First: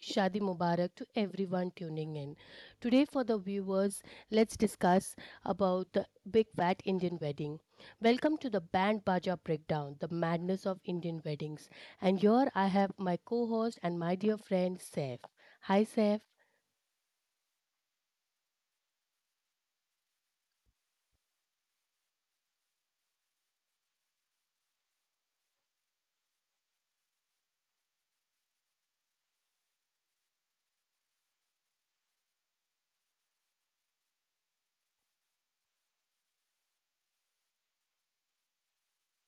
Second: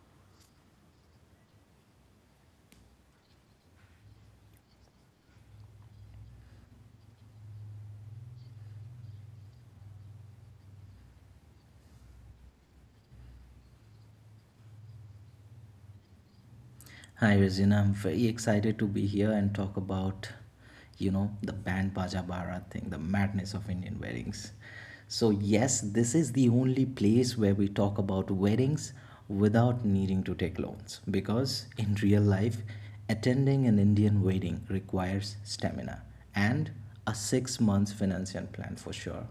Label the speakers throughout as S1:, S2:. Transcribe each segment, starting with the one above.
S1: Shadi Mubarak to everyone tuning in. Today for the viewers, let's discuss about the big fat Indian wedding. Welcome to the Band Baja Breakdown, the madness of Indian weddings. And here I have my co-host and my dear friend Saif. Hi Saif.
S2: Hi Regina, I'm very excited to be here and talk about, you know, the band Baja Bharat thing, the madness of Indian weddings. So yes, this is the only place where we talk about weddings without needing to take loans because in real life, attending an Indian wedding requires stamina and a 6 months financial plan for sure.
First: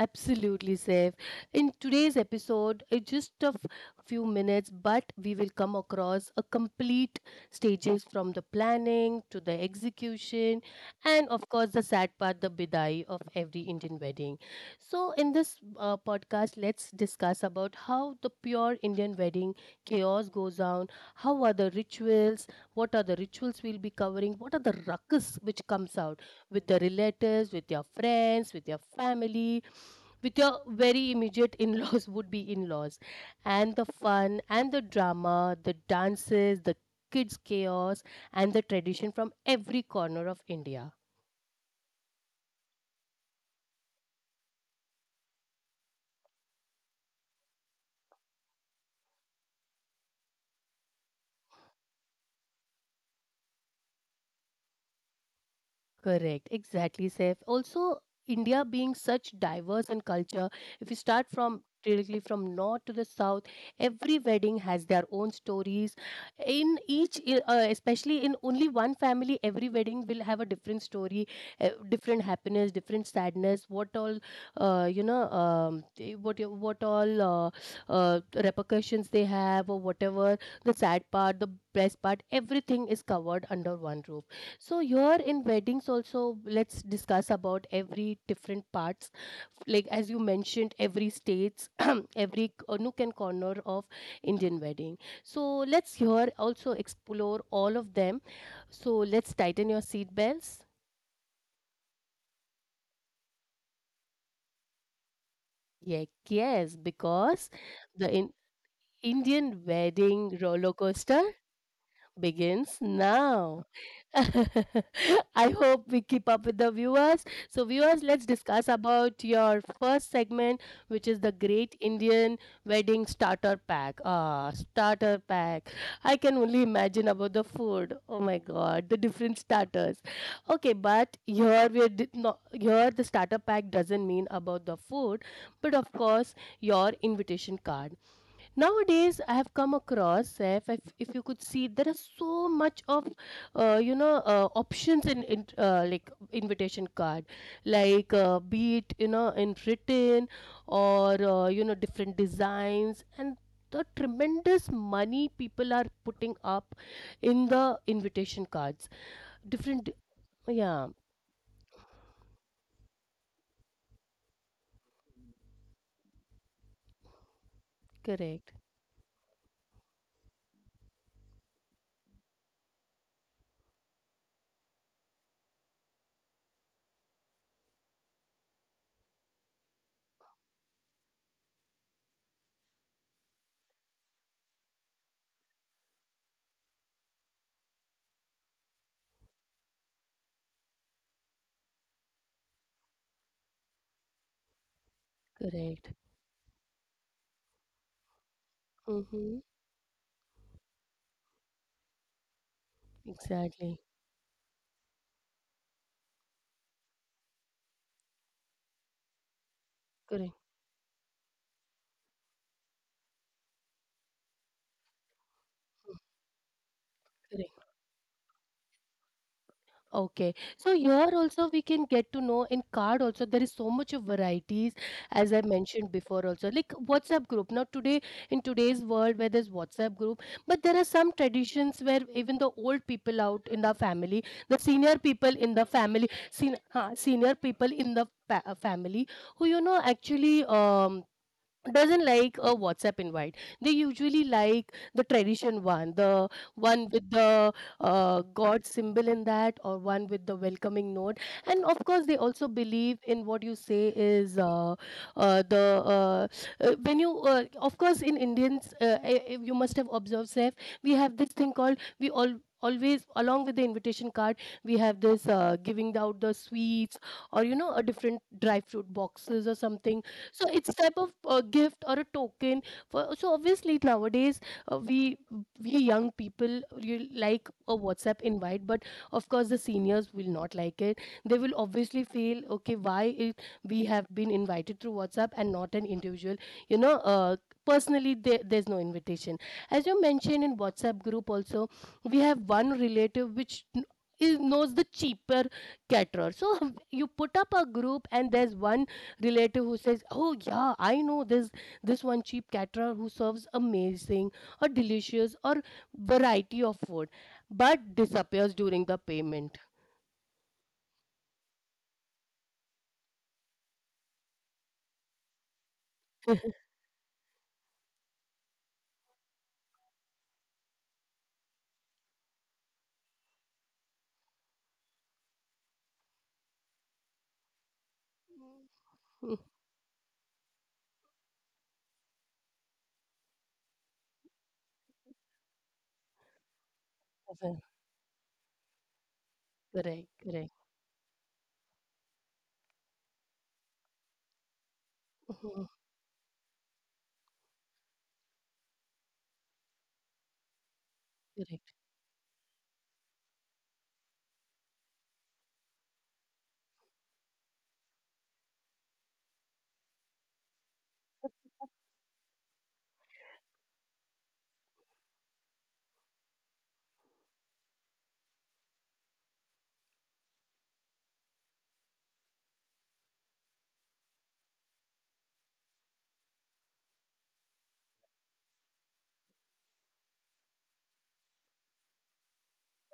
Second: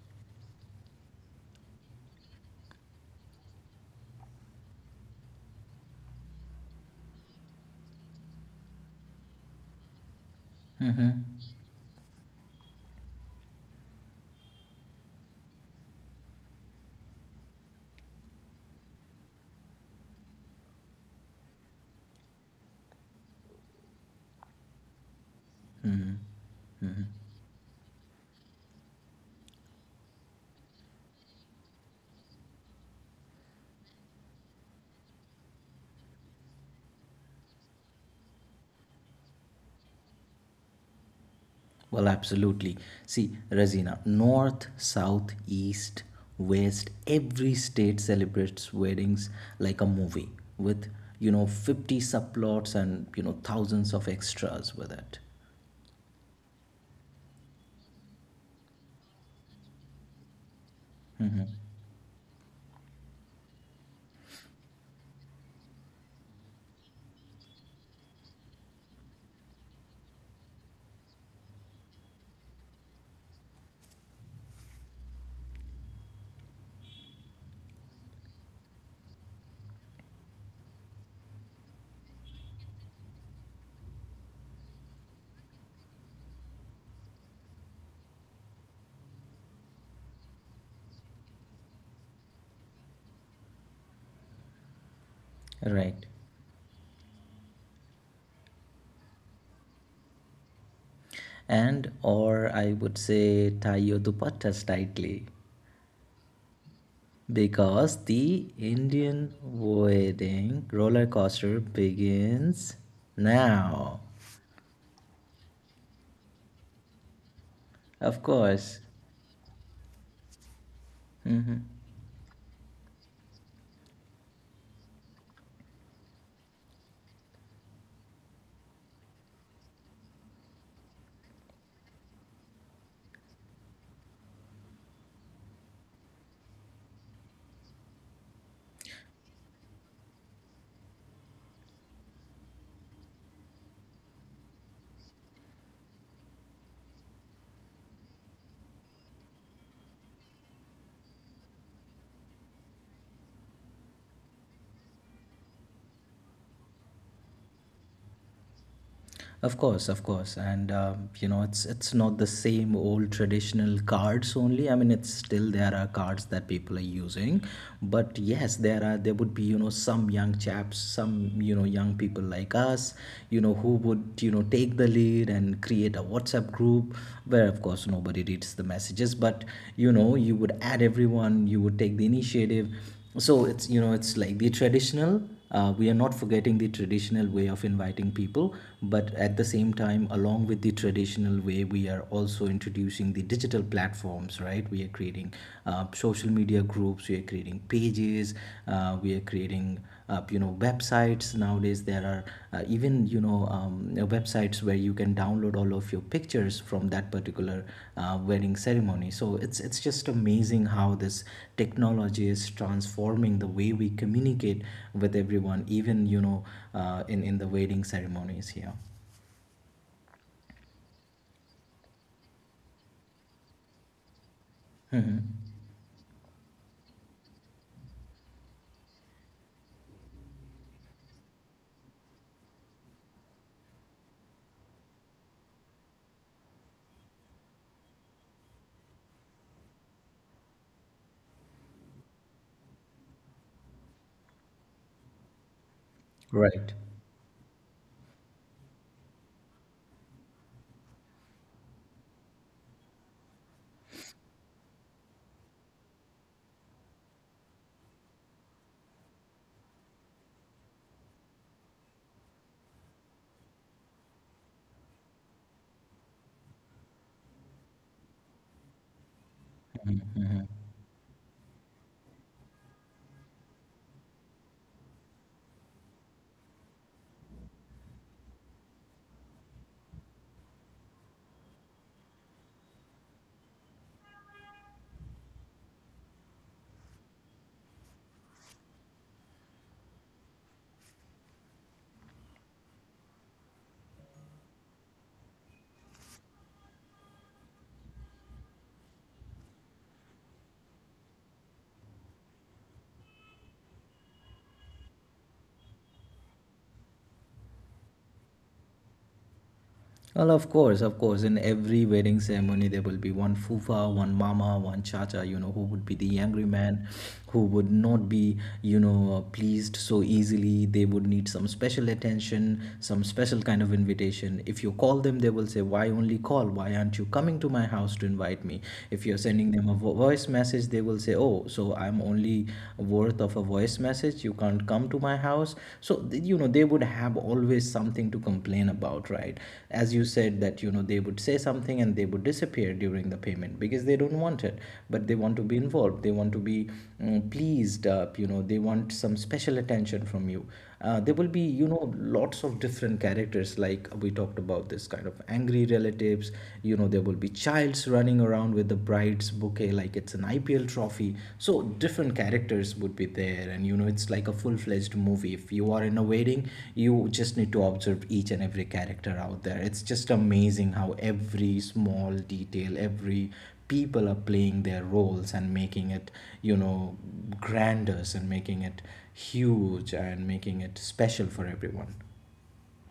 S1: Absolutely, safe. In today's episode, it's just a few minutes, but we will come across a complete stages from the planning to the execution, and of
S2: Mm-hmm.
S1: course, the sad part, the bidai of every Indian wedding. So, in this podcast, let's discuss about how the pure Indian wedding chaos goes down. How are the rituals? What are the rituals we'll be covering? What are the ruckus which comes
S2: Mm-hmm.
S1: out with the
S2: Mm-hmm.
S1: relatives, with your friends, with your family? With your very immediate in-laws would be in-laws, and the fun and the drama, the dances, the kids chaos, and the tradition from every corner of India.
S2: Well, absolutely. See, Razina, north, south, east, west, every state celebrates weddings like a movie with, you know, 50 subplots and, you know, thousands of extras with it.
S1: Correct, exactly, Saif. Also, India being such diverse in culture, if you start
S2: hmm
S1: from directly from north to the south, every wedding has their own stories. In each, especially in only one family, every wedding will have a different story, different happiness, different sadness. What all, what all uh, repercussions they have, or whatever the sad part, the best part, everything is covered under one roof. So here in weddings also, let's discuss about every different parts, like as you mentioned, every states every nook and corner of Indian wedding. So let's
S2: Right.
S1: here also explore all of them. So let's tighten your seat belts.
S2: And, or I would say, tie your dupattas tightly
S1: Yeah, yes, because
S2: because
S1: the
S2: the Indian
S1: Indian wedding
S2: wedding
S1: roller
S2: roller
S1: coaster
S2: coaster begins
S1: begins now.
S2: now.
S1: I hope we keep up with the viewers. So, viewers,
S2: Of
S1: let's discuss
S2: course.
S1: about your first segment, which is the Great Indian Wedding Starter Pack. Ah, starter pack. I can only imagine about the food. Oh my God, the different starters. Okay, but here we are not here, the starter pack doesn't mean about the food, but of course your invitation card. Nowadays I have come across, if you could see, there are so much of options in like invitation card, like be it in written or different designs, and the tremendous money people are putting up in the invitation cards.
S2: Of course,
S1: Different.
S2: of course, and
S1: Yeah.
S2: you know it's not the same old traditional cards only. I mean, it's still there are cards that people are using, but yes,
S1: Correct,
S2: there would be you know some young chaps, some you know young people like us, you know who would you know take the lead and create a WhatsApp group where of course nobody reads the messages, but you know you would add everyone, you would take the initiative so it's you know it's like the traditional we are not forgetting the traditional way of inviting people but at the same time along with the traditional way we are also introducing the digital platforms right we are creating
S1: correct.
S2: social media groups we are creating pages we are
S1: Mm-hmm.
S2: creating up you know websites nowadays there are even you know
S1: Exactly.
S2: websites where you can download all of your pictures from that particular wedding ceremony so it's just
S1: Correct,
S2: amazing how this technology is transforming the way we communicate with everyone even you know in the
S1: correct.
S2: wedding ceremonies here.
S1: Okay, so here also we can get to know in card also there is so much of varieties,
S2: Mhm.
S1: as I mentioned before also, like WhatsApp group. Now today, in today's world where there's WhatsApp group, but there are some traditions where even the old people out in the family, the senior people in the family who actually doesn't like a WhatsApp invite. They usually like the tradition one, the
S2: Right.
S1: one with the God symbol in that, or one with the welcoming note. And of course, they also believe in what you say is. The When you, of course, in Indians, you must have observed, Saif, we have this thing called we all. Always, along with the invitation card, we have this giving out the sweets or a different dry fruit boxes or something, so it's type of a gift or a token. For so obviously nowadays, uh, we we young people you like a WhatsApp invite, but of course the seniors will not like it. They will obviously feel, okay, why it, we have been invited through WhatsApp and not an individual, you know uh, personally. There's no invitation. As you mentioned, in WhatsApp group also, we have one relative which is knows the cheaper caterer. So you put up a group and there's one relative who says, "Oh yeah, I know this, one cheap caterer who serves amazing or delicious or variety of food, but disappears during the payment."
S2: Well, of course, of course. In every wedding ceremony, there will be one fufa, one mama, one chacha, you know, who would be the angry man, who would not be, you know, pleased so easily. They would need some special attention, some special kind of invitation. If you call them, they will say, why only call? Why aren't you coming to my house to invite me? If you're sending them a voice message, they will say, oh, so I'm only worth of a voice message, you can't come to my house so you know they would have always something to complain about, right, as you
S1: Correct,
S2: said
S1: correct,
S2: that you know they would say something and they would disappear during the payment because they don't want it but they want to be involved, they want to be pleased up you know they want some special attention from you. There will be you
S1: correct.
S2: know lots of different characters. Like we talked about this kind of angry relatives, you know there will be childs running around with the bride's bouquet like it's an IPL trophy, so different characters would be there and you know it's like a full-fledged movie if you are in a wedding. You just need to observe each and every character out there. It's just amazing how every small detail, every people are playing their roles and making it, you know, grander and making it huge and making it special for everyone.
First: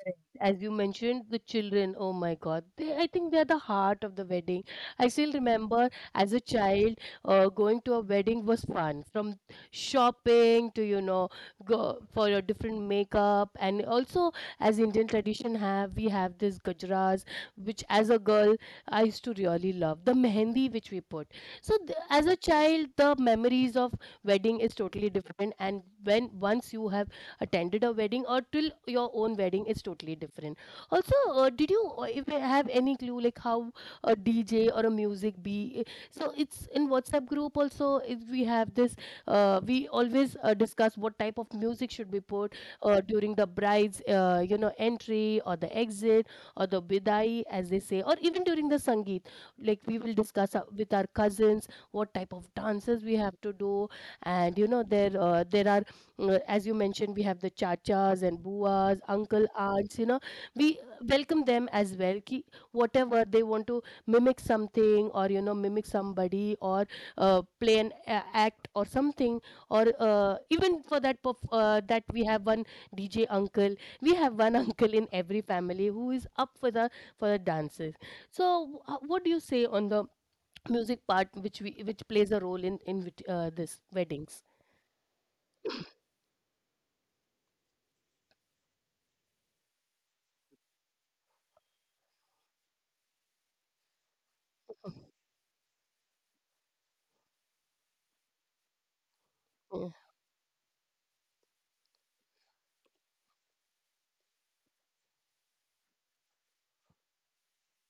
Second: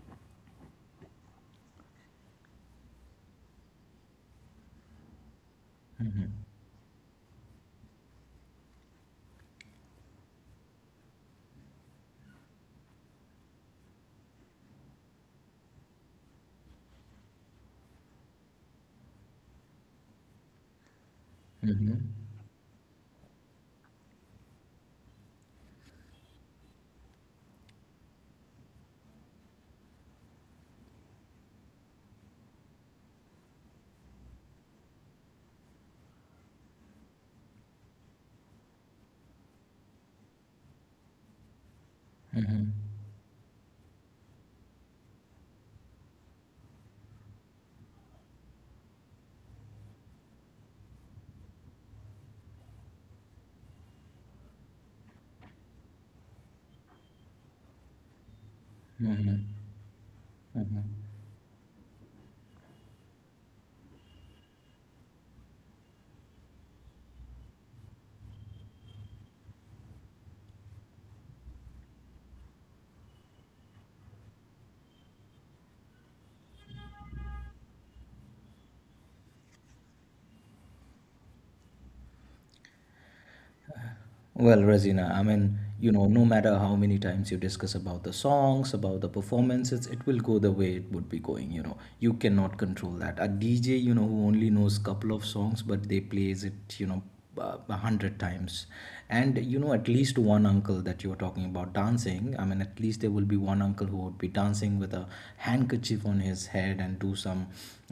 S1: Correct. As you mentioned, the children, oh my God, they, I think they are the heart of the wedding. I still remember
S2: hmm
S1: as a child, going to a wedding was fun. From shopping to, go for a different makeup. And also, as Indian tradition have, we have this gajras, which as a girl, I used to really love. The mehendi which we put. So
S2: hmm
S1: th as a child, the memories of wedding is totally different. And when once you have attended a wedding or till your own wedding is totally different. Also, did you, if you have any clue like how a DJ or a music be. So it's in WhatsApp group also, if we have this, we always discuss what type of music should be put during the bride's entry or the exit or the bidai, as they say, or even during the sangeet. Like we will discuss, with our cousins, what type of dances we have to do. And you know, there are, as you mentioned, we have the chachas and buas,
S2: hmm
S1: uncle, aunts, you know, we
S2: hmm
S1: welcome them as well. Ki whatever they want to mimic something or, mimic somebody or play an act or something, or even for that, that we have one DJ uncle. We have one uncle in every family who is up for the dances. So, what do you say on the music part, which we which plays a role in this weddings?
S2: Well, Razina, I mean, you know, no matter how many times you discuss about the songs, about the performances, it will go the way it would be going, you know. You cannot control that. A DJ, you know, who only knows couple of songs, but they plays it, you know, 100 times. And, you know, at
S1: Yeah,
S2: least one uncle that you were talking about dancing, I mean, at least there will be one uncle who would be dancing with a handkerchief on his head and do some,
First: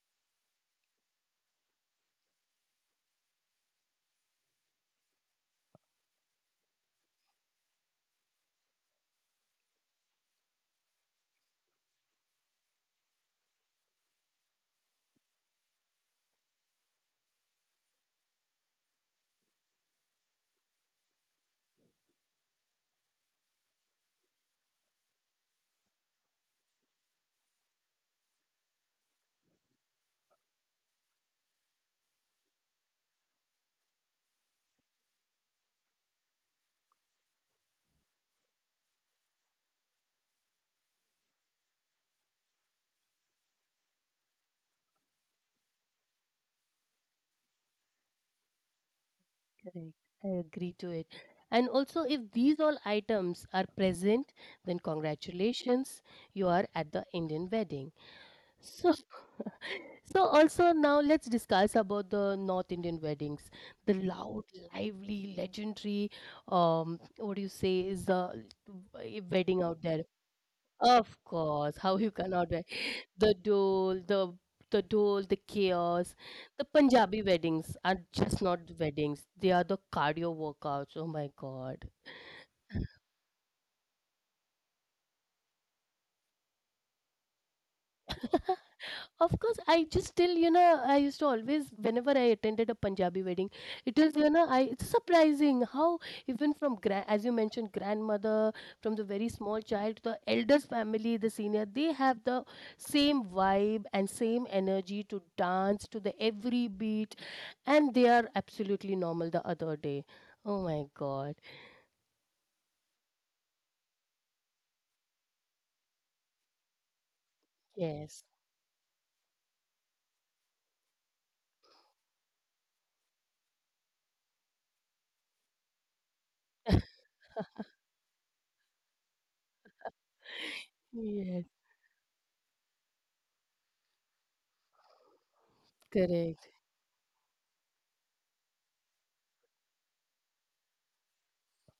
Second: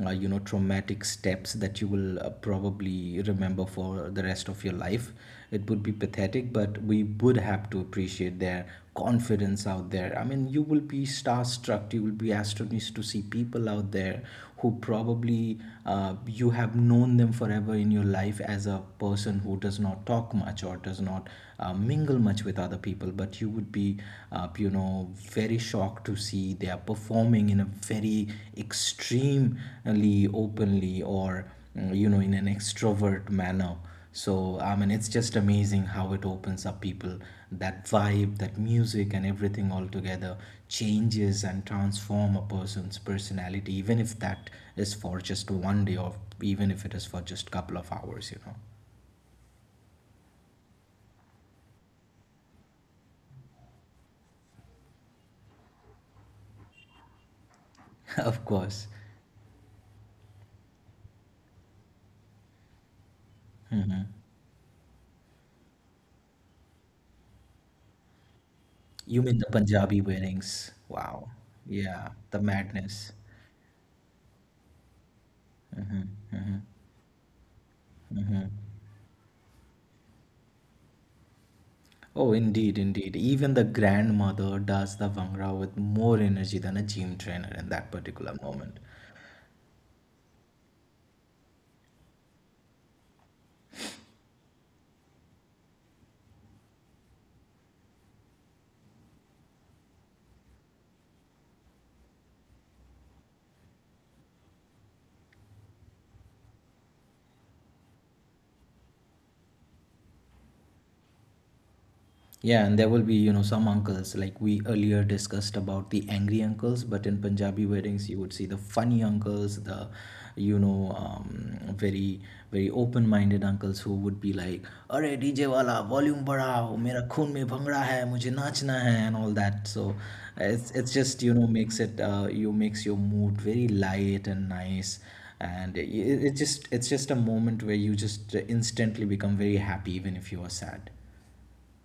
S2: know traumatic steps that you will probably remember for the rest of your life. It would be pathetic but we would have to appreciate their confidence out there. I mean you will be starstruck, you will be astonished to see people out there who probably you have known them forever in your life as a person who does not talk much or does not mingle much with other people but you would be you know very shocked to see they are performing in a very extremely openly or you know in an extrovert manner. So I mean it's just amazing how it opens up people. That vibe, that music, and everything all together changes and transform a person's personality even if that is for just one day or even if it is for just couple of hours, you know.
S1: correct. I agree to it. And also, if these all items are present, then congratulations, you are at the Indian wedding.
S2: Of course.
S1: So, so also now, let's discuss about the North Indian weddings. The loud, lively, legendary, what do you say is the
S2: You mean the
S1: wedding out
S2: Punjabi
S1: there?
S2: weddings?
S1: Of
S2: Wow,
S1: course, how you
S2: yeah, the
S1: cannot. Wear.
S2: madness.
S1: The dole, the dole, the chaos. The Punjabi weddings are just not weddings. They are the cardio workouts. Oh my God.
S2: Oh, indeed, indeed. Even the grandmother does the vangra with more energy than a gym trainer in that particular moment.
S1: Of course, I just still, I used to always, whenever I attended a Punjabi wedding, it is, I it's surprising how even from grand, as you mentioned, grandmother, from the very small child, to the elders family, the senior, they have the same vibe and same energy to dance to the every beat, and they are absolutely normal the other day. Oh my God!
S2: Yeah, and there will be, you know, some uncles like we earlier discussed about the angry uncles, but in Punjabi weddings, you
S1: Yes,
S2: would see the funny uncles, the, you know, very open minded uncles who would be like, Arey DJ wala, volume badhao, mera khun mein bhangra hai, mujhe nachna hai, and all that. So it's just, you
S1: yes,
S2: know, makes it, you makes your mood very light and nice. And it
S1: correct.
S2: just, it's just a moment where you just instantly become very happy, even if you are sad.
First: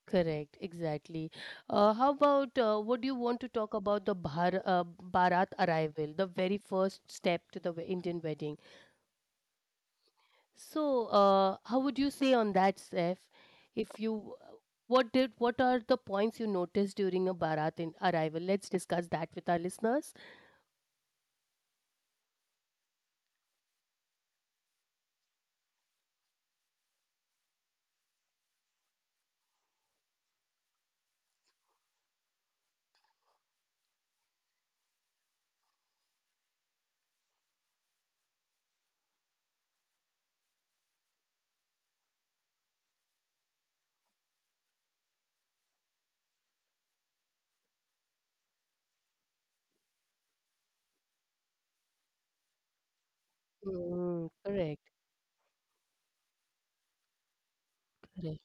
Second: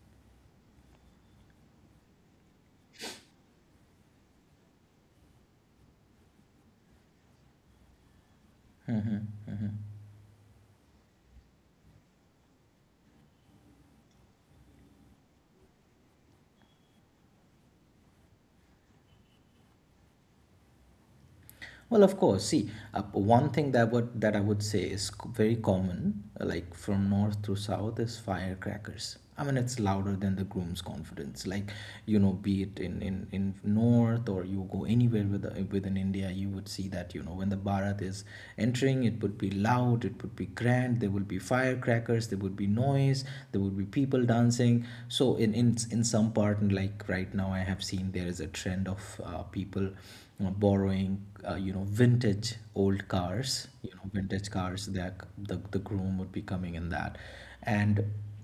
S1: Correct, exactly. How about would you want to talk about the Bharat arrival, the very first step to the Indian wedding? So, how would you say on that, Seth? If you, what did, What are the points you noticed during a Bharat in arrival? Let's discuss that with our listeners.
S2: Well, of course. See, one thing that would that I would say is very common, like from north to south, is firecrackers. I mean, it's louder than the groom's confidence. Like, you know, be it in in north or you go anywhere with within India, you would see that you know when the Bharat is entering, it would be loud, it would be grand. There would be firecrackers, there would be noise, there would be people dancing. So in in some part, and like right now, I have seen there is a trend of people, you know, borrowing, you know, vintage old cars, you know,
S1: Mm,
S2: vintage
S1: correct,
S2: cars that the groom would be coming in that. And
S1: correct.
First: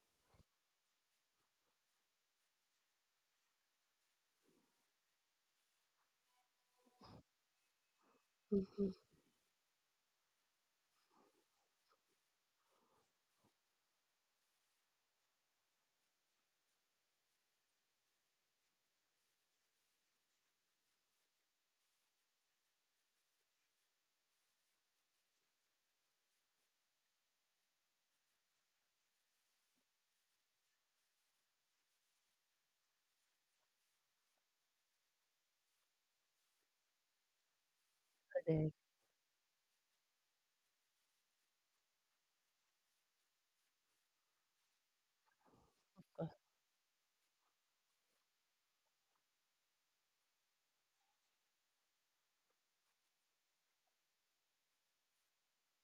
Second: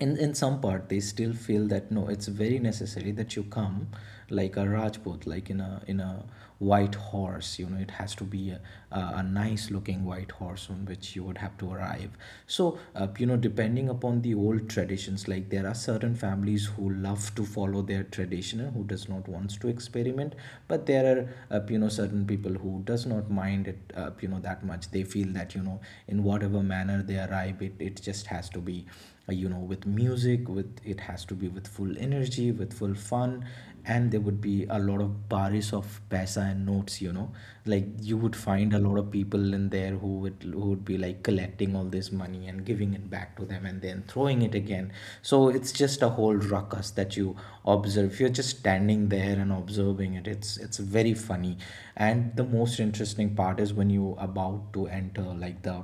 S2: in some part, they still feel that no, it's very necessary that you come like a Rajput, like in a white horse, you know it has to be a,
S1: Mhm,
S2: a nice looking white horse on which you would have to arrive. So you know depending upon the old traditions, like there are certain families who love to follow their tradition and who does not wants to experiment, but there are you know certain people who does not mind it you know that much. They feel that you know in whatever manner they arrive it, it just has to be you know with music, with it has to be with full energy with full fun. And there would be a lot of baris of paisa and notes, you know, like you would find
S1: correct.
S2: a lot of people in there who would be like collecting all this money and giving it back to them and then throwing it again. So it's just a
S1: Uh,
S2: whole ruckus that you observe. You're just standing there and observing it. It's very funny. And the most interesting part is when you about to enter, like the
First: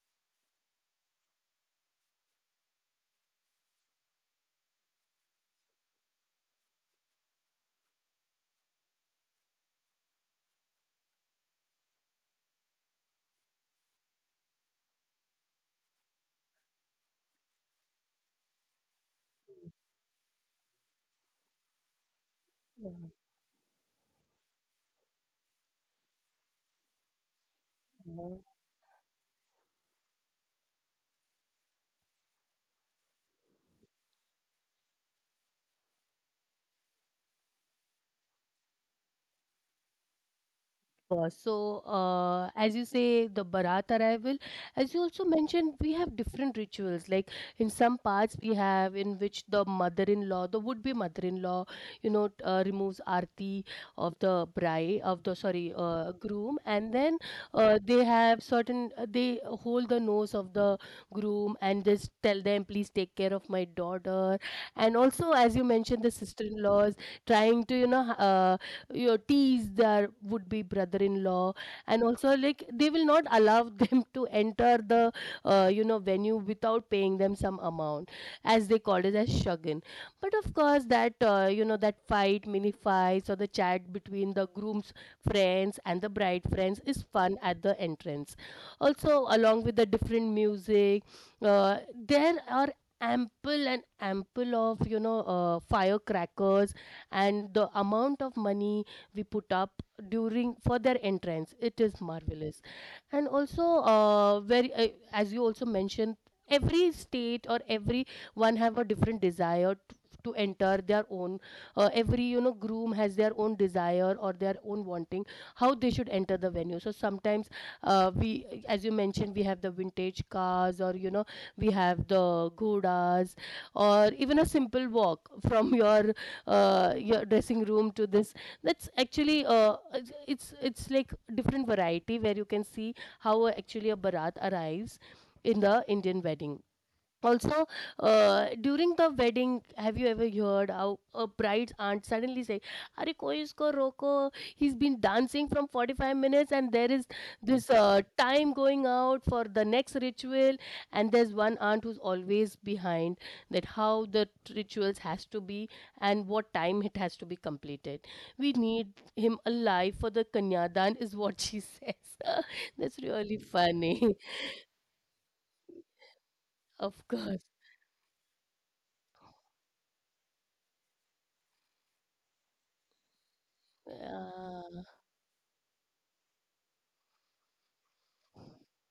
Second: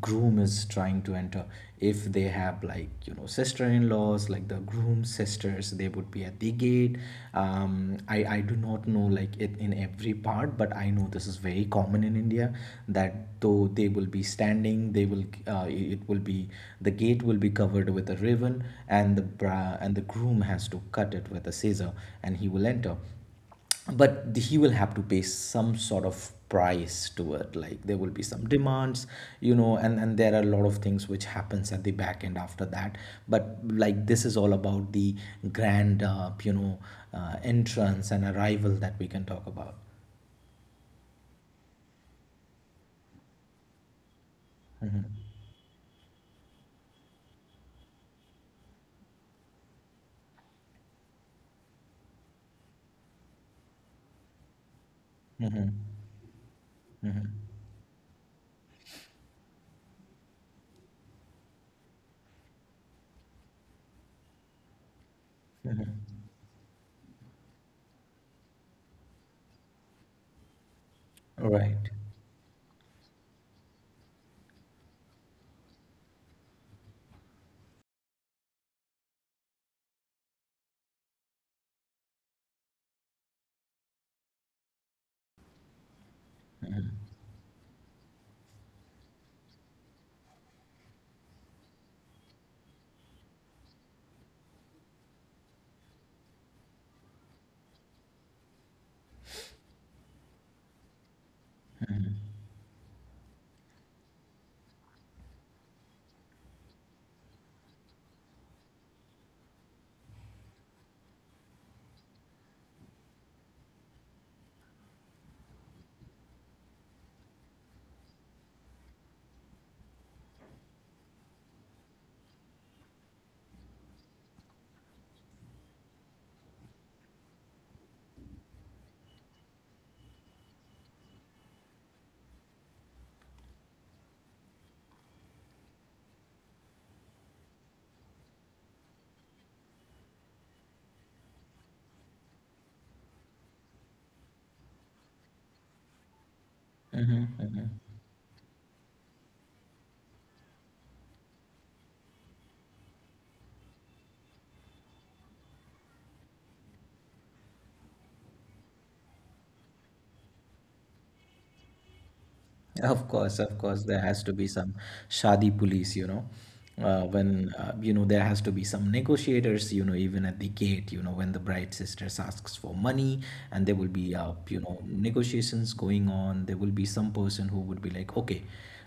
S2: groom is trying to enter. If they have like you know sister-in-laws like the groom's sisters, they would be at the gate. I do not know like it in every part but I know this is very common in India, that though they will be standing they will it will be the gate will be covered with a ribbon and the bra and the groom has to cut it with a scissor and he will enter,
S1: yeah,
S2: but he will have to pay some sort of price to it. Like there will be
S1: yeah.
S2: some demands, you know, and there are a lot of things which happens at the back end after that. But like this is all about the grand entrance and arrival that we can talk about.
S1: Diverse. So, as you say, the Bharat arrival, as you
S2: Mhm,
S1: also mentioned, we have different rituals. Like in some parts, we have in which the mother-in-law, the would-be mother-in-law, removes arti of the bride of the
S2: mhm,
S1: sorry groom, and then
S2: mhm,
S1: they have certain, they hold the nose of the groom and just tell them, please take care of my daughter. And also, as you mentioned,
S2: mhm.
S1: the sister-in-laws trying to your teas, their would be brother-in-law,
S2: Right.
S1: and also like they will not allow them to enter the venue without paying them some amount, as they call it as shagan. But of course, that you know that fight, mini fights, or the chat between the groom's friends and the bride friends is fun at the entrance. Also, along with the different music, uh, there are ample and ample of firecrackers, and the amount of money we put up during for their entrance, it is
S2: Mhm,
S1: marvelous. And also, very as you also mentioned, every state or every one have a different desire to, enter their own. Every groom has their own desire or their own wanting, how they should enter the venue. So sometimes, we as you mentioned, we have the vintage cars, or we have the ghodas, or even a simple walk from your dressing room to this. That's actually. It's like different variety, where you can see how actually a barat arrives in the Indian wedding. Also, during the wedding, have you ever heard how a bride's aunt suddenly say, "Arey, koi isko roko? He's been dancing from 45 minutes, and there is
S2: mhm,
S1: this
S2: mhm.
S1: time going out for the next ritual." And there's one aunt who's always behind that how the rituals has to be and what time it has to be completed. We need him alive for the kanyadan, is what she says. That's really
S2: Of course, there
S1: funny.
S2: has to be some shadi police, you know,
S1: Of course.
S2: when you know there has to be some negotiators, you know, even at the gate, you know, when the bride sisters asks for money, and there will be you know
S1: Ah,
S2: negotiations going on. There will be some person who would be like, okay,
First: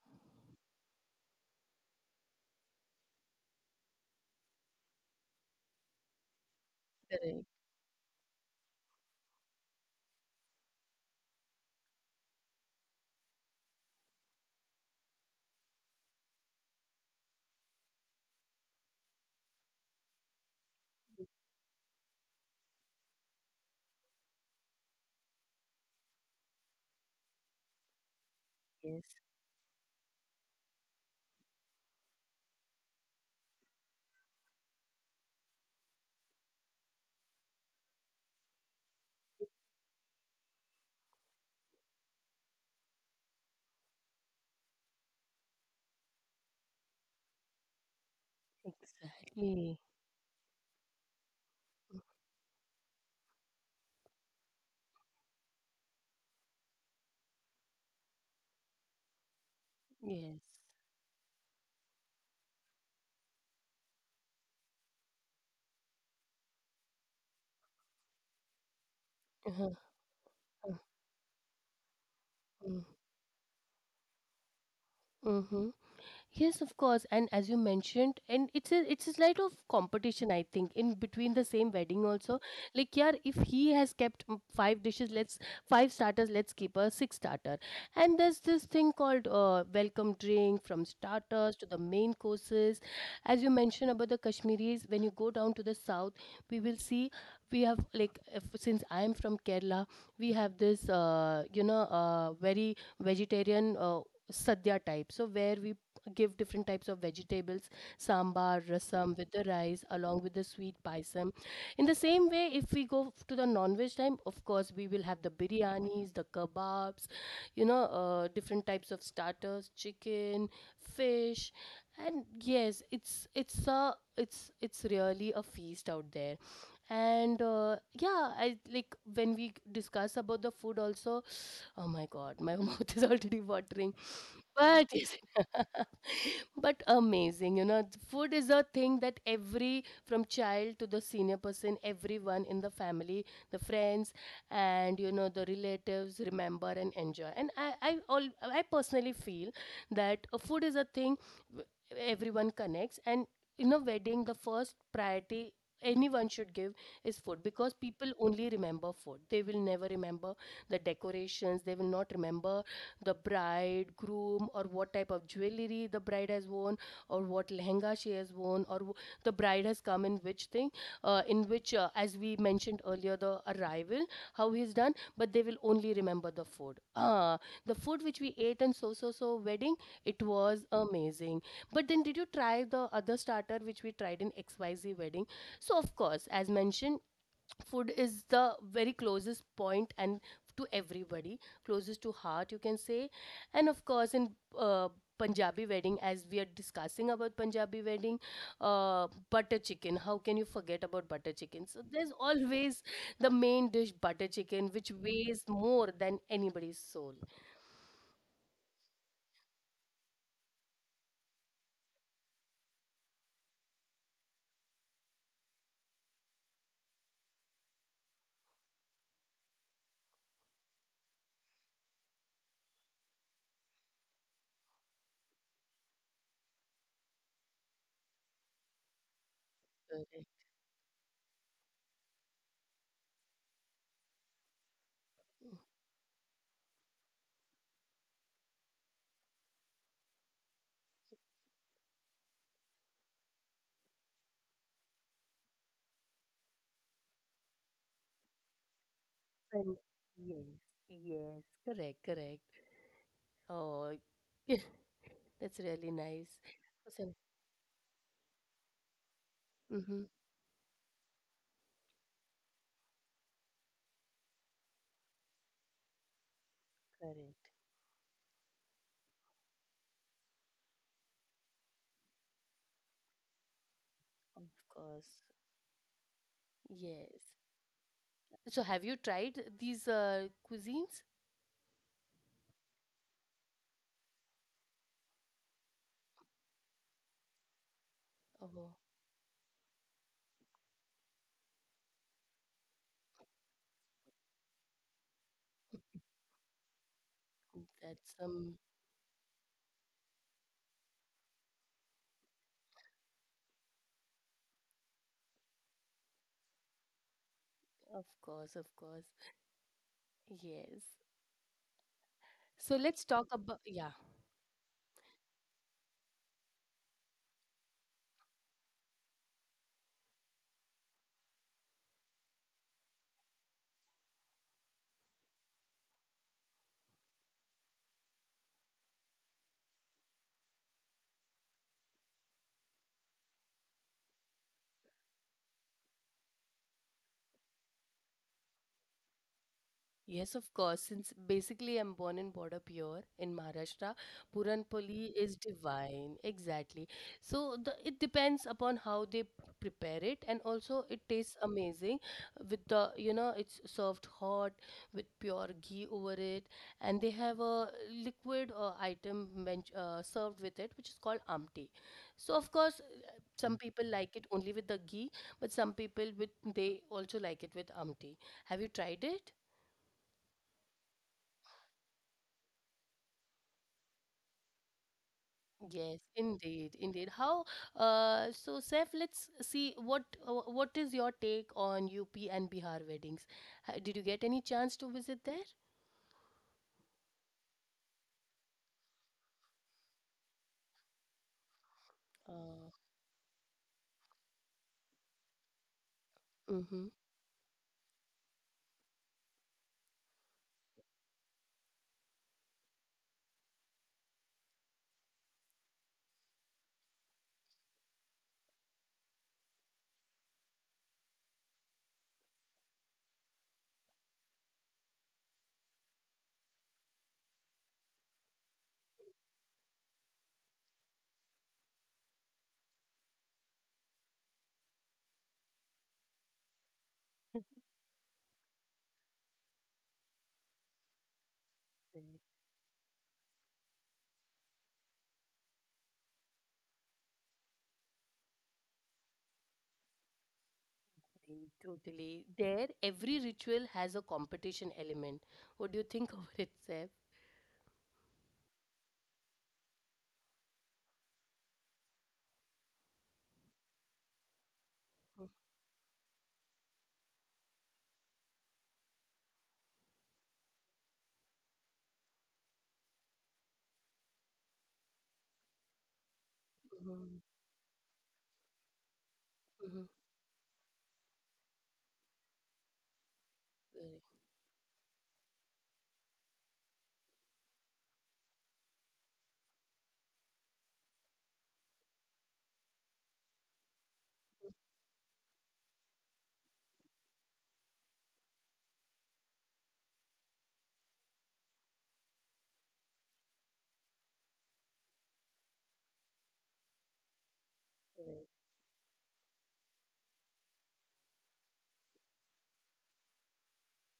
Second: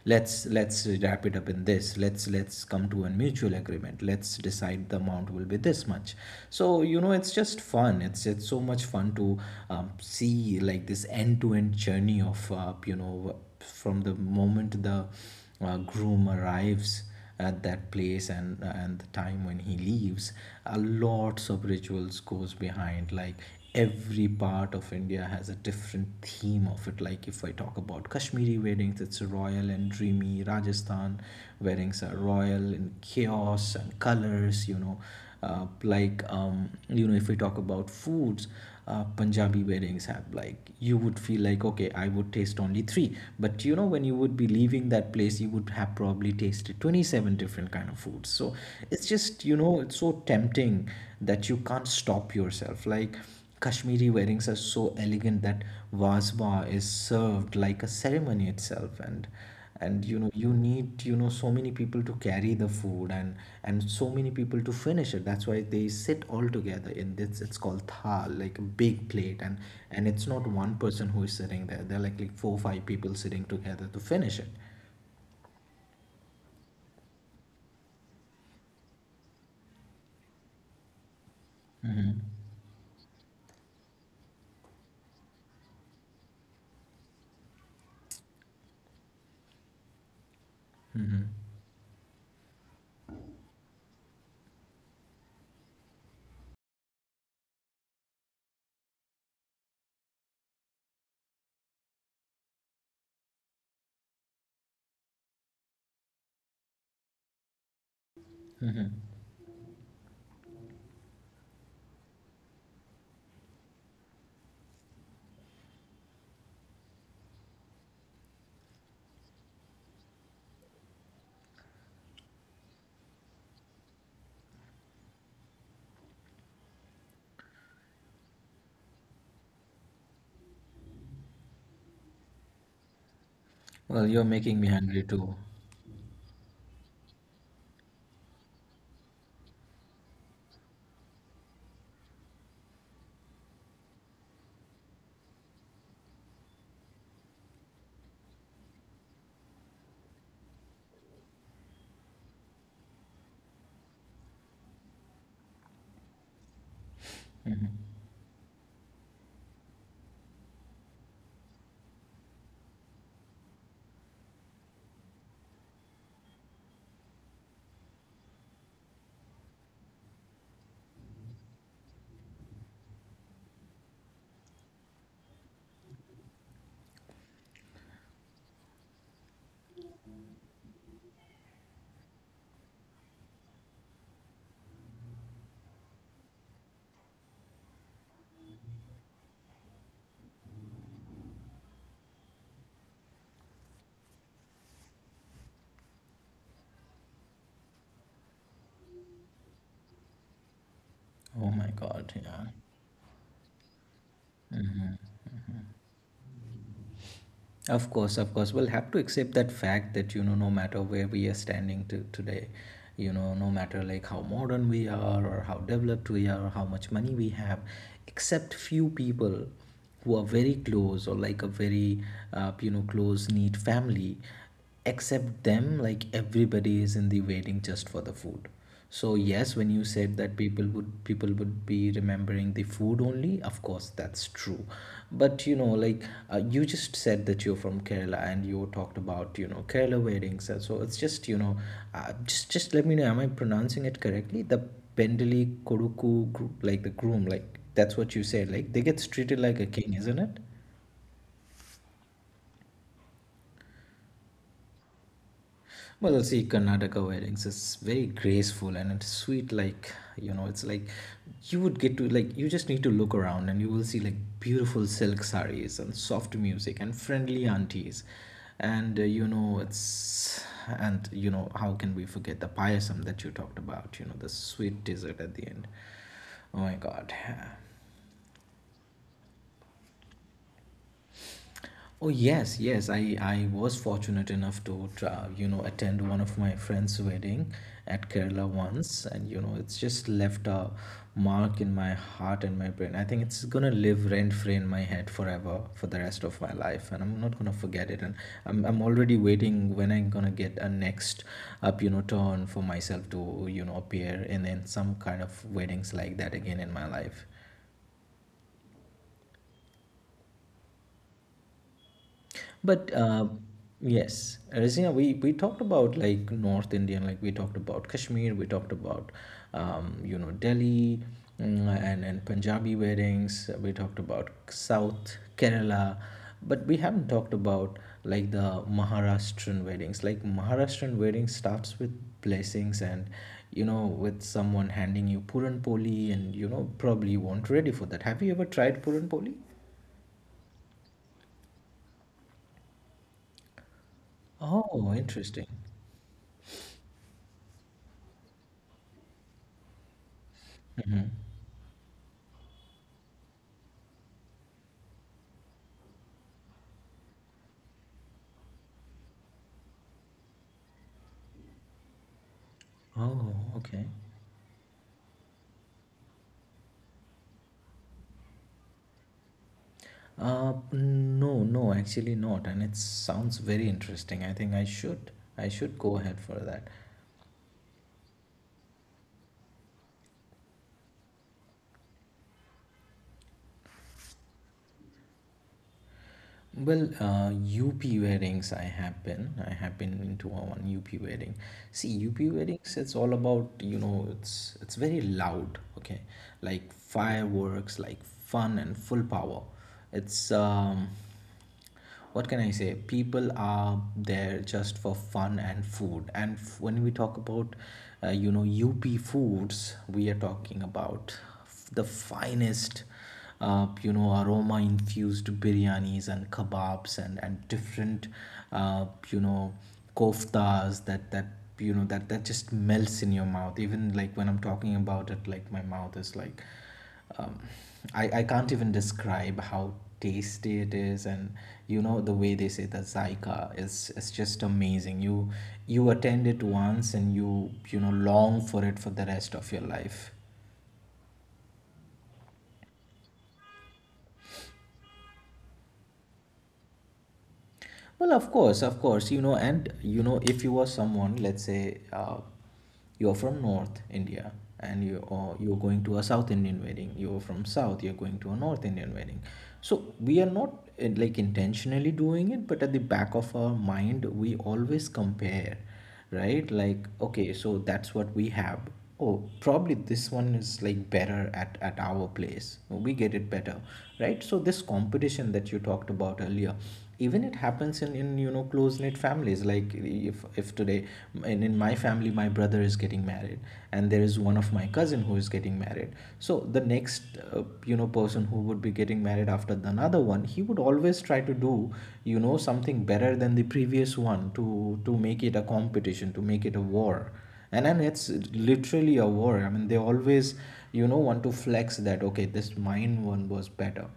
S2: let's wrap it up in this. Let's come to a mutual agreement. Let's decide the amount will be this much. So you know, it's
S1: correct.
S2: just fun. It's so much fun to see like this end to end journey of you know from the moment the groom arrives at that place and the time when he leaves. A lots of rituals goes behind, like every part of India has a different theme of it. Like if I talk about Kashmiri weddings,
S1: Yes,
S2: it's royal and dreamy. Rajasthan weddings are royal in chaos and colors, you know. Like you know, if we talk about foods, Punjabi weddings have, like you would feel like, okay, I would taste only three, but you know, when you would be leaving that place, you would have probably tasted 27 different kind of foods. So it's just, you
S1: exactly.
S2: know, it's so tempting that you can't stop yourself. Like Kashmiri weddings are so elegant that wasba is served like a ceremony itself, and you know,
S1: Yes.
S2: you need, you know, so many people to carry the food, and so many people to finish it. That's why they sit all together in this, it's called thal, like a big plate,
S1: Uh-huh.
S2: and it's not one person who is sitting there. They're like four
S1: Mhm.
S2: five people sitting together to finish it.
S1: Mhm. Yes, of course. And as you mentioned, and it's a slight of competition, I think, in between the same wedding also. Like, yeah, if he has kept five dishes, let's five starters, let's keep a six starter. And there's this thing called welcome drink, from starters to the main courses. As you mentioned about the Kashmiris, when you go down to the south, we will see, we have, like, if, since I am from Kerala, we have this very vegetarian. Sadhya type, so where we give different types of vegetables, sambar, rasam with the rice, along with the sweet paisam. In the same way, if we go to the non-veg time, of course, we will have the biryanis, the kebabs, different types of starters, chicken, fish, and yes, it's really a feast out there. And yeah, I like when we discuss about the food also. Oh my God, my mouth is already watering.
S2: Well, you're making me
S1: But
S2: hungry
S1: yes,
S2: too.
S1: but amazing, food is a thing that every from child to the senior person, everyone in the family, the friends, and the relatives remember and enjoy. And I personally feel that food is a thing w- everyone connects, and in a wedding, the first priority anyone should give is food, because people only remember food. They will never remember the decorations. They will not remember the bride, groom, or what type of jewelry the bride has worn, or what lehenga she has worn, or the bride has come in which thing, in which, as we mentioned earlier, the arrival, how he's done, but they will only remember the food. Ah, the food which we ate in So So So wedding, it was amazing. But then, did you try the other starter which we tried in XYZ wedding? So, of course, as mentioned, food is the very closest point, and to everybody, closest to heart, you can say. And of course, in uh, Punjabi wedding, as we are discussing about Punjabi wedding, butter chicken, how can you forget about butter
S2: Oh
S1: chicken?
S2: my
S1: So there's
S2: God, yeah.
S1: always the main dish, butter chicken, which weighs more than anybody's soul.
S2: Of course, of course. We'll have to accept that fact that, you know, no matter where we are standing to today, you know, no matter like how modern we are or how developed we are or how much money we have, except few people who are very close or like a very, you know, close knit family, except them, like everybody is in the waiting just for the food. So yes, when you said
S1: Correct.
S2: that people would be remembering the food only, of course that's true. But you know, like you just said that you're from Kerala and you talked about, you know, Kerala weddings, and so it's just, you know, just let me know, am I pronouncing it correctly, the pendali koduku group, like the groom, like that's what you said, like they get treated like
S1: Well,
S2: a king, isn't it?
S1: yes, yes, correct, correct. Oh, that's really
S2: Well,
S1: nice.
S2: see, Karnataka
S1: So,
S2: weddings is very graceful and it's sweet. Like
S1: mhm.
S2: you know, it's like you would get to, like you just need to look around and you will see like beautiful silk sarees and soft music and friendly
S1: Correct.
S2: aunties, and you know, it's, and you know, how can we forget the payasam that you talked about? You know, the
S1: Of
S2: sweet
S1: course.
S2: dessert at the end. Oh my God.
S1: Yes. So have you tried these cuisines?
S2: Oh yes, yes. I was fortunate enough to you know, attend one of my friend's wedding at Kerala
S1: Oh,
S2: once, and you know, it's just left a mark in my heart and my brain. I think it's gonna live rent free in my head forever for the rest of my life, and I'm not gonna forget it.
S1: that's
S2: And I'm already waiting when I'm gonna get a next up, you know, turn for myself to, you know, appear in some kind of weddings like that again in my life.
S1: of course, of course. Yes. So
S2: But
S1: let's talk about, yeah.
S2: yes, Razina, we talked about like North Indian, like we talked about Kashmir, we talked about you know, Delhi, mm, and Punjabi weddings. We talked about South Kerala, but we haven't talked about like the Maharashtrian weddings. Like Maharashtrian wedding starts with blessings and, you know, with someone handing you puran poli, and you know, probably you weren't ready for that. Have you ever tried puran poli?
S1: Yes, of course. Since basically I'm born and brought up here in Maharashtra, Puran
S2: Oh,
S1: Poli is
S2: interesting.
S1: divine. Exactly. So it depends upon how they prepare it, and also it tastes amazing with the, you know, it's served hot with pure ghee over it, and they have a liquid item served with it, which is called amti. So of course,
S2: Oh,
S1: some
S2: okay.
S1: people like it only with the ghee, but some people with they also like it with amti. Have you tried it?
S2: No, no, actually not. And it sounds very interesting. I think I should go
S1: Yes,
S2: ahead for that.
S1: indeed, indeed. So Saif, let's see what is your take on UP and Bihar weddings? Did you get any chance to visit there?
S2: Well, UP weddings, I have been into a one UP wedding. See, UP
S1: Uh,
S2: weddings, it's all about, you know, it's very loud, okay? Like
S1: Mm-hmm.
S2: fireworks, like fun and full power. It's what can I say? People are there just for fun and food. And when we talk about, you know, UP foods, we are talking about the finest, you know, aroma infused biryanis and kebabs and different, you know, koftas that that, you know, that just melts in your mouth. Even like when I'm talking about it, like my mouth is like um, I can't even describe how tasty it is. And you know, the
S1: mm,
S2: way they say, the zyka is, it's just amazing. You attend it once and you know, long for it for the rest of your life.
S1: totally. There, every ritual has a competition element. What do you think over it, Saif?
S2: Well, of course, you know, and you know, if you are someone, let's say, you're from North India, and you, or you're going to a South Indian wedding, you're from South, you're going to a North Indian wedding. So we are not like intentionally doing it, but at the back of our mind, we always compare, right? Like
S1: Mm-hmm.
S2: okay, so that's what we have, oh probably
S1: Mm-hmm.
S2: this one is like better at our place. Oh, we get it better.
S1: Correct,
S2: Right, so this competition that you talked about earlier, even it happens in you know, close knit families. Like if today in my family my brother is getting married, and there is one of my cousins who is getting married, so the next you know, person who would be getting married after the another one, he would always try to do, you know, something better than the previous one, to make it a competition, to make it a war. And then it's
S1: correct.
S2: literally a war, I mean, they always, you know, want to flex that, okay, this mine one was better.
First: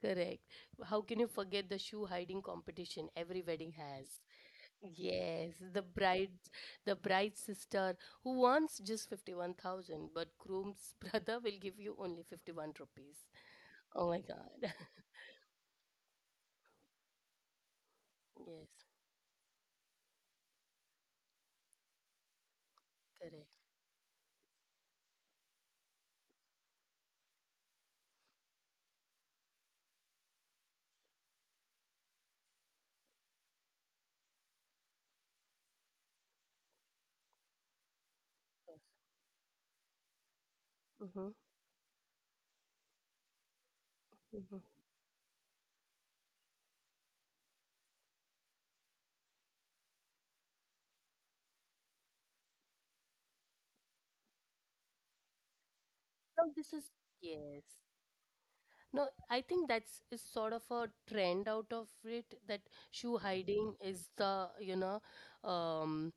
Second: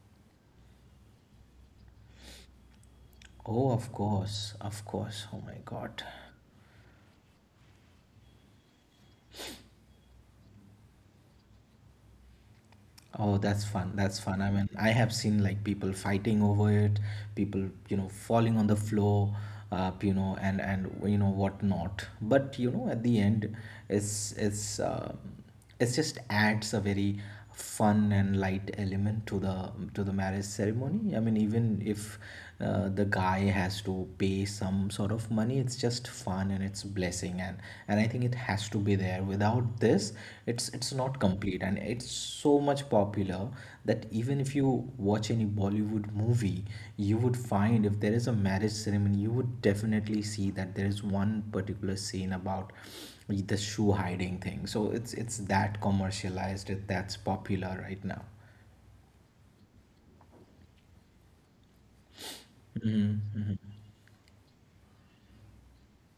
S1: Correct. How can you forget the shoe hiding competition every wedding
S2: Oh, of
S1: has?
S2: course, of course, oh
S1: Yes,
S2: my
S1: the
S2: God.
S1: bride, the bride's sister who wants just 51,000, but groom's brother will give you only 51 rupees.
S2: Oh, that's fun.
S1: Oh
S2: That's
S1: my
S2: fun. I mean,
S1: God.
S2: I have seen like people fighting over it, people, you know, falling on the
S1: Yes,
S2: floor, you know, and you know what not. But you know, at the
S1: correct.
S2: end, it's it's just adds a very fun and light element to the marriage ceremony. I mean, even if the guy has to pay some sort of money, it's just fun and it's blessing, and I think it has to be there. Without this, it's not
S1: Mm-hmm,
S2: complete. And it's so much popular that even if
S1: mm-hmm.
S2: you watch any Bollywood movie, you would find, if there is a marriage ceremony, you would definitely see that there is one particular scene about the shoe hiding thing. So it's that
S1: Now
S2: commercialized,
S1: this
S2: it
S1: is,
S2: that's
S1: yes.
S2: popular right now.
S1: No, I think that's is sort of a trend out of it, that shoe
S2: Mm-hmm.
S1: hiding is um,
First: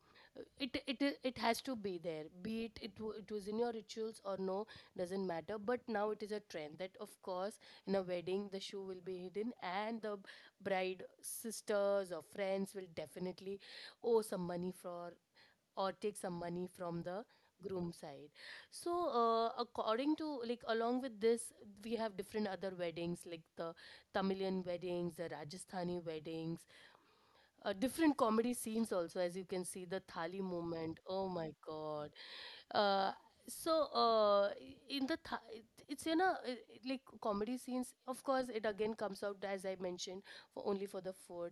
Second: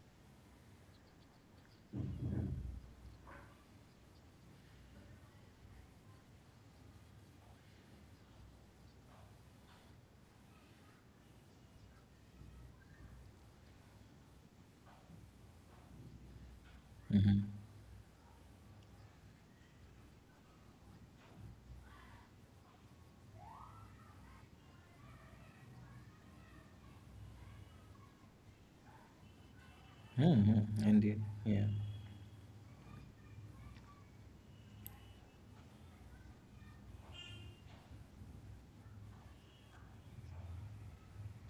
S1: it has to be there. Be it it was in your rituals or no, doesn't matter. But now it is a trend that, of course, in a wedding the shoe will be hidden, and the bride sisters or friends will definitely owe some money for, or take some money from the groom side. So according to, like, along with this, we have different other weddings, like the Tamilian weddings, the Rajasthani weddings, different comedy scenes also, as you can see the thali
S2: Mm-hmm.
S1: movement.
S2: Indeed,
S1: Oh my
S2: yeah.
S1: god. Uh, so in the it's in a like comedy scenes, of course, it again comes out, as I mentioned, for only for the food.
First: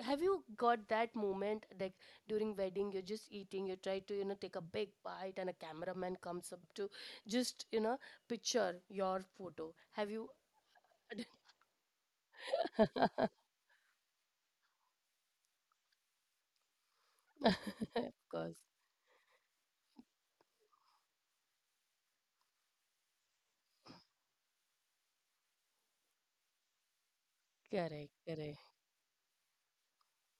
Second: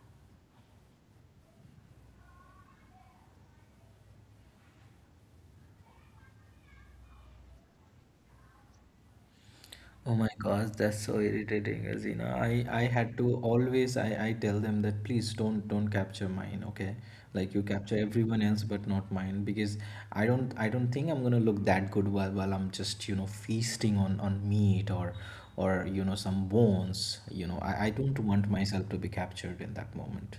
S1: Have you got that moment, like, during wedding you're just eating, you try to take a big bite, and a cameraman comes up to just picture your photo. Have
S2: Oh
S1: you?
S2: my gosh, that's so irritating, Azina. I had
S1: Of
S2: to always I tell them that please don't capture mine, okay? Like you capture everyone
S1: course.
S2: else but not mine, because I don't think I'm gonna look that good while I'm just, you know, feasting on meat or, you know, some bones. You know, I
S1: Correct,
S2: don't want
S1: correct.
S2: myself to be captured in that moment.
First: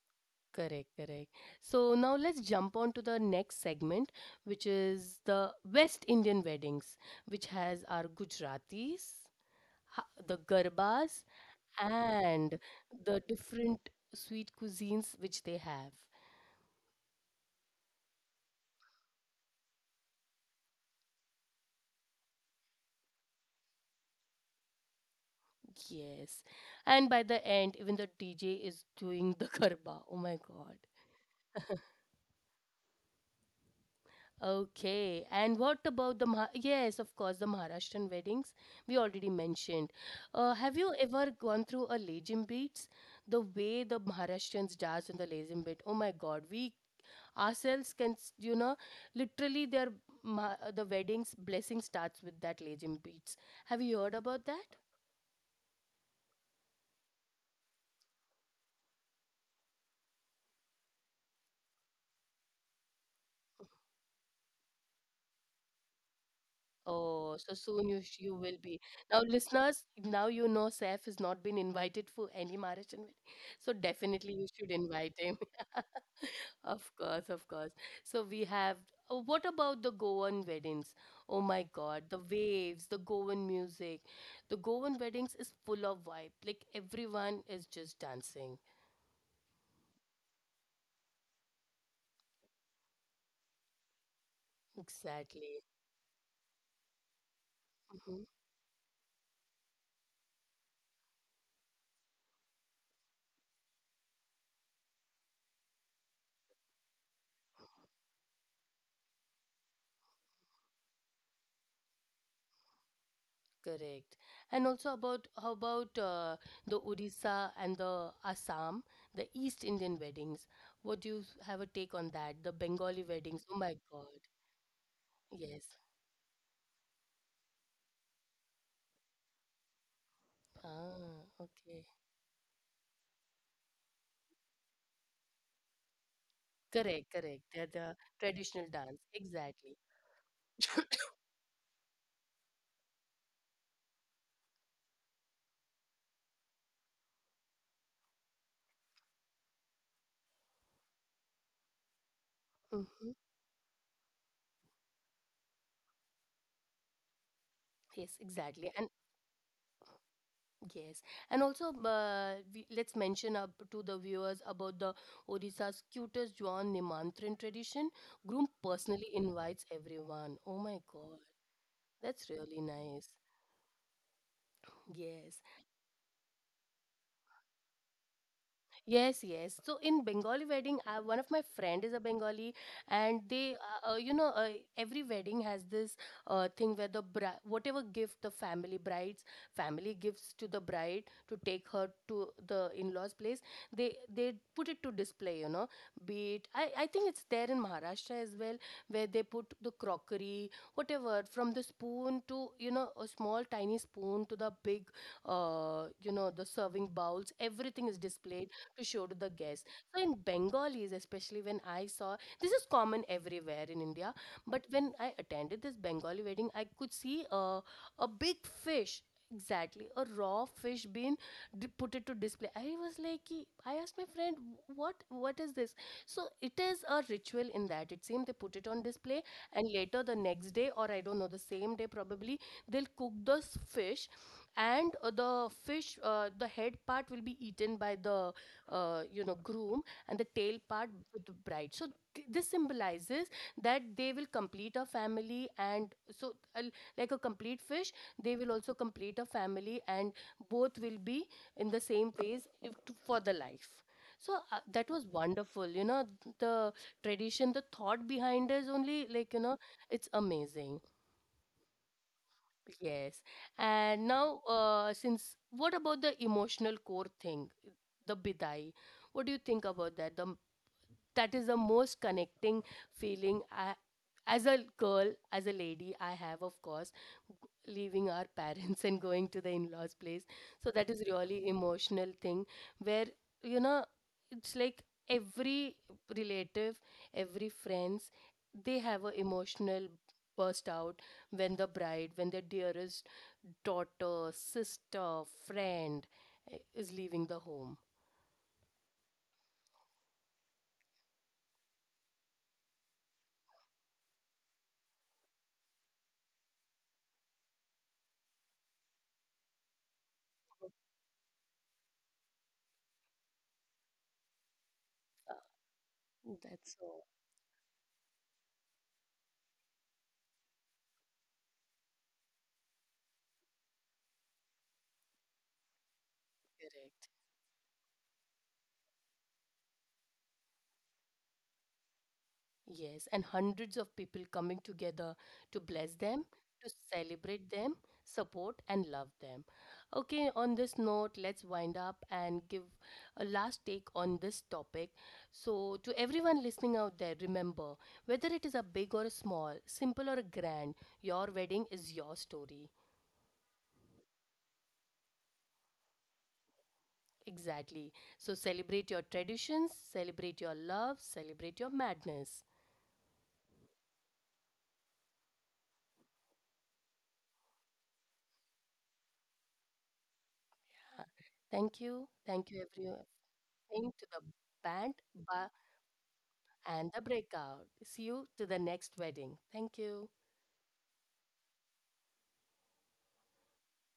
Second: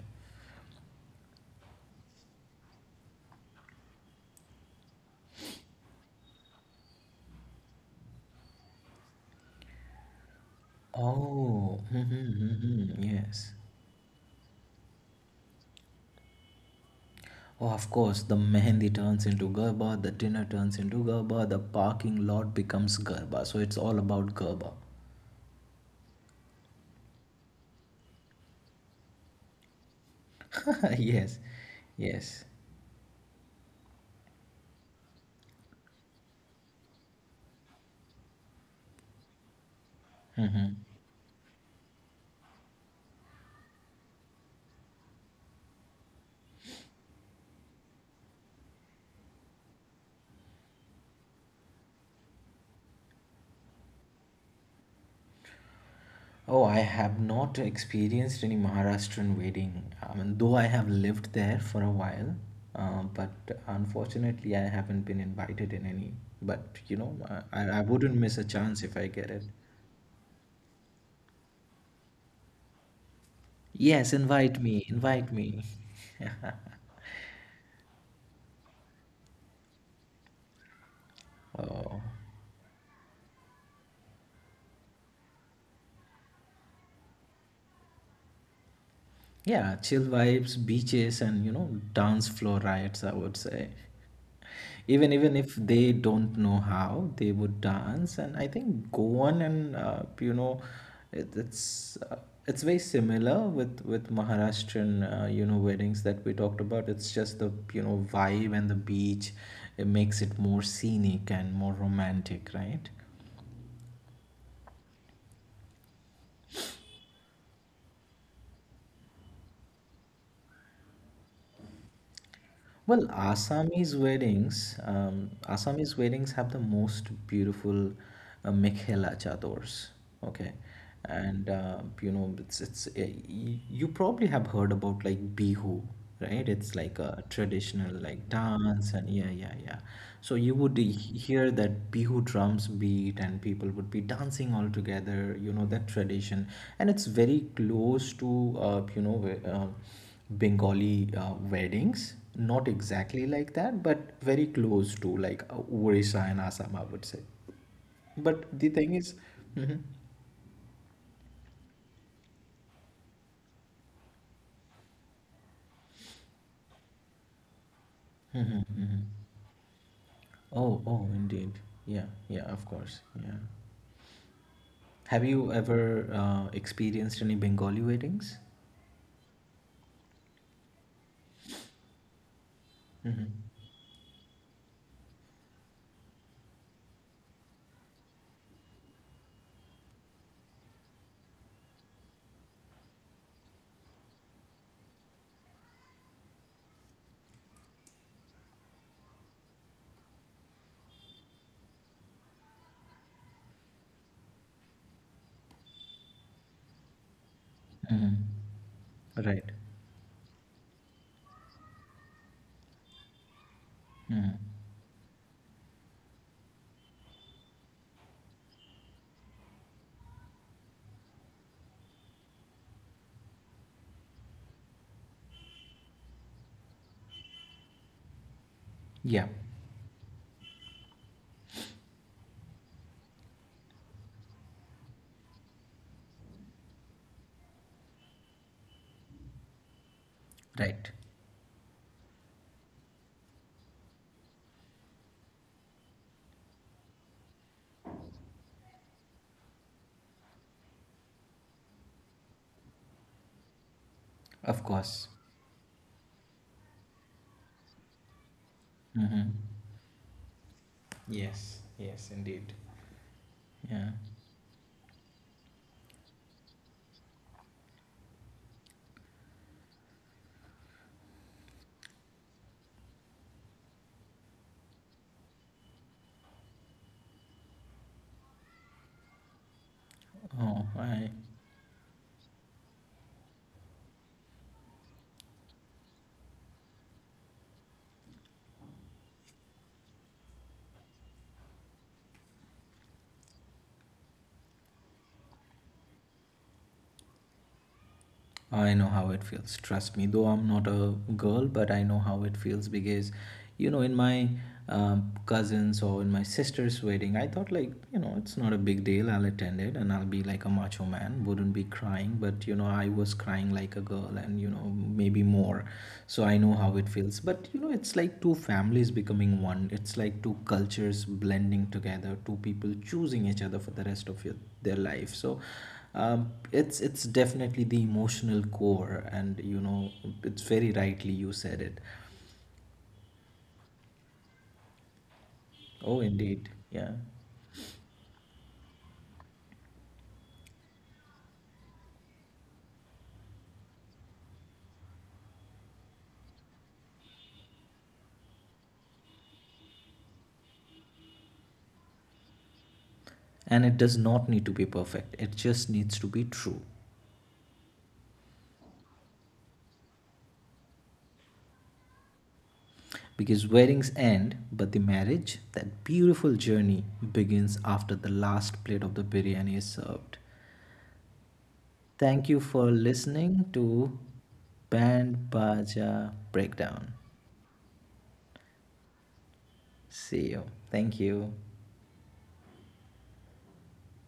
S1: Correct, correct. So now let's jump on to the next segment, which is the West Indian weddings, which has our Gujaratis, the garbas,
S2: Oh,
S1: and the
S2: yes.
S1: different sweet cuisines which they have.
S2: Oh, of course, the mehendi turns into garba, the dinner turns into garba, the parking lot becomes garba. So it's all about garba.
S1: Yes. And by the end, even the DJ is doing the garba. Oh my god.
S2: Yes, yes.
S1: Okay. And what about the yes, of course, the Maharashtrian weddings we already mentioned. Uh,
S2: Mm-hmm.
S1: have you ever gone through a lezim beats? The way the Maharashtrians dance in the lezim beat. Oh my god. We ourselves can literally their the weddings blessing starts with that lezim beats. Have you heard about that?
S2: Oh, I have not experienced any Maharashtrian wedding. I mean, though I have lived there for a while, but unfortunately, I haven't been invited in any. But you know,
S1: Oh, so
S2: I
S1: soon
S2: wouldn't
S1: you
S2: miss a
S1: will
S2: chance
S1: be.
S2: if I
S1: Now,
S2: get it.
S1: listeners, now you know Saif has not been invited for any marriage wedding, so
S2: Yes,
S1: definitely you
S2: invite
S1: should
S2: me,
S1: invite
S2: invite
S1: him.
S2: me.
S1: Of course, of course. So we have. Oh, what about the Goan weddings? Oh my
S2: Oh.
S1: God, the waves, the Goan music. The Goan weddings is full of vibe. Like, everyone is just dancing.
S2: Yeah, chill vibes, beaches, and you know, dance floor riots, I would say. Even even if
S1: Exactly.
S2: they don't know how, they would dance.
S1: Mm-hmm.
S2: And I think Goan and you know, it, it's uh, it's very similar with Maharashtrian you know, weddings that we talked about. It's just the, you know, vibe and the beach, it makes it more scenic and more romantic, right?
S1: Correct. And also about how about the Odisha and the Assam, the East Indian weddings? What do you have a take on that? The Bengali
S2: Well,
S1: weddings. Oh my God. Yes.
S2: Assamese weddings have the most beautiful mekhela chadors. Okay,
S1: Ah,
S2: and
S1: okay.
S2: you know, it's you probably have heard about like bihu, right? It's like
S1: Correct,
S2: a
S1: correct. They're
S2: traditional,
S1: the
S2: like
S1: traditional
S2: dance,
S1: dance.
S2: and yeah, yeah,
S1: Exactly.
S2: yeah. So you would hear that bihu drums beat, and people would be dancing all together. You know that tradition, and it's very close to, you know. Bengali weddings, not
S1: Mm-hmm.
S2: exactly like that, but very close to like Orissa and Assam, I would say.
S1: Yes,
S2: But the
S1: exactly. And
S2: thing is, mhm.
S1: yes, and also let's mention up to the viewers about the Odisha's cutest Juan Nimantran tradition. Groom
S2: Mhm, mhm.
S1: personally invites everyone. Oh my
S2: Oh, oh,
S1: God.
S2: indeed. Yeah,
S1: That's
S2: yeah,
S1: really
S2: of course.
S1: nice.
S2: Yeah. Have
S1: Yes.
S2: you ever experienced any Bengali weddings?
S1: Yes, yes. So in Bengali wedding, one of my friend is a Bengali, and
S2: Mm-hmm.
S1: every wedding has this thing where the whatever gift the family bride's family gives to the bride to take her to the in-laws place, they put it to display. You know, be it I think it's there in Maharashtra as well, where they put the crockery, whatever, from the spoon to a small tiny spoon to the big, the serving bowls. Everything is
S2: Mm-hmm.
S1: displayed to show to the
S2: Right.
S1: guests. So in Bengalis, especially when I saw, this is common everywhere in India,
S2: Hmm.
S1: but when I attended this Bengali wedding, I could see a big fish. Exactly, a raw fish being put it to display. I was like, "Ki-" I asked my friend, "What? What is this?" So it is a ritual in that. It seemed they put it on display,
S2: Yeah,
S1: and later the next day, or I don't know, the same day probably, they'll cook the fish. And the fish, the head part will be eaten by the groom, and the tail part
S2: right.
S1: with the bride. So this symbolizes that they will complete a family. And so like a complete fish, they will also complete a family, and both will be in the same phase if, for the life. So
S2: Of
S1: that
S2: course.
S1: was wonderful. The tradition, the thought behind is only
S2: Mm-hmm.
S1: like, it's amazing.
S2: Yes, yes, indeed.
S1: Yes.
S2: Yeah.
S1: And now since, what about the emotional core thing, the bidai? What do you think about that, the that is the most connecting feeling. I, as a girl, as a lady, I have, of course, g- leaving our parents and going to the in-laws place,
S2: Oh,
S1: so that
S2: I
S1: is really emotional thing, where you know it's like every relative, every friends, they have a emotional burst out when their dearest daughter sister friend eh, is leaving the home.
S2: I know how it feels. Trust me, though I'm not a girl, but I know how it feels, because, you know, in my cousins or in my sister's wedding, I thought, like, you know, it's not a big deal. I'll attend it and I'll be like a macho man, wouldn't be crying. But, you know, I was crying like a girl, and you know, maybe more.
S1: Uh,
S2: So I know how it
S1: that's
S2: feels.
S1: so
S2: But, you know, it's like two families becoming one. It's like two cultures blending together, two people choosing each other for the rest of your, their life. So, it's
S1: correct.
S2: definitely the emotional core, and you know, it's very rightly you said it.
S1: Yes, and hundreds of people coming together to
S2: Oh,
S1: bless them,
S2: indeed,
S1: to
S2: yeah.
S1: celebrate them, support and love them. Okay, on this note, let's wind up and give a last take on this topic. So, to everyone listening out there, remember, whether it is a big or a small, simple or a grand, your wedding is your story.
S2: And it does not need to be perfect. It just needs to be true.
S1: Exactly. So, celebrate your traditions, celebrate your love, celebrate your madness.
S2: Because weddings end, but the marriage, that beautiful journey, begins after the last plate of the biryani is served.
S1: Uh, Thank you.
S2: Thank you for
S1: Thank you, everyone.
S2: listening to
S1: Thank to the band.
S2: Band
S1: Bye.
S2: Baja Breakdown.
S1: And the breakout. See you to the next wedding. Thank you.
S2: See you. Thank you.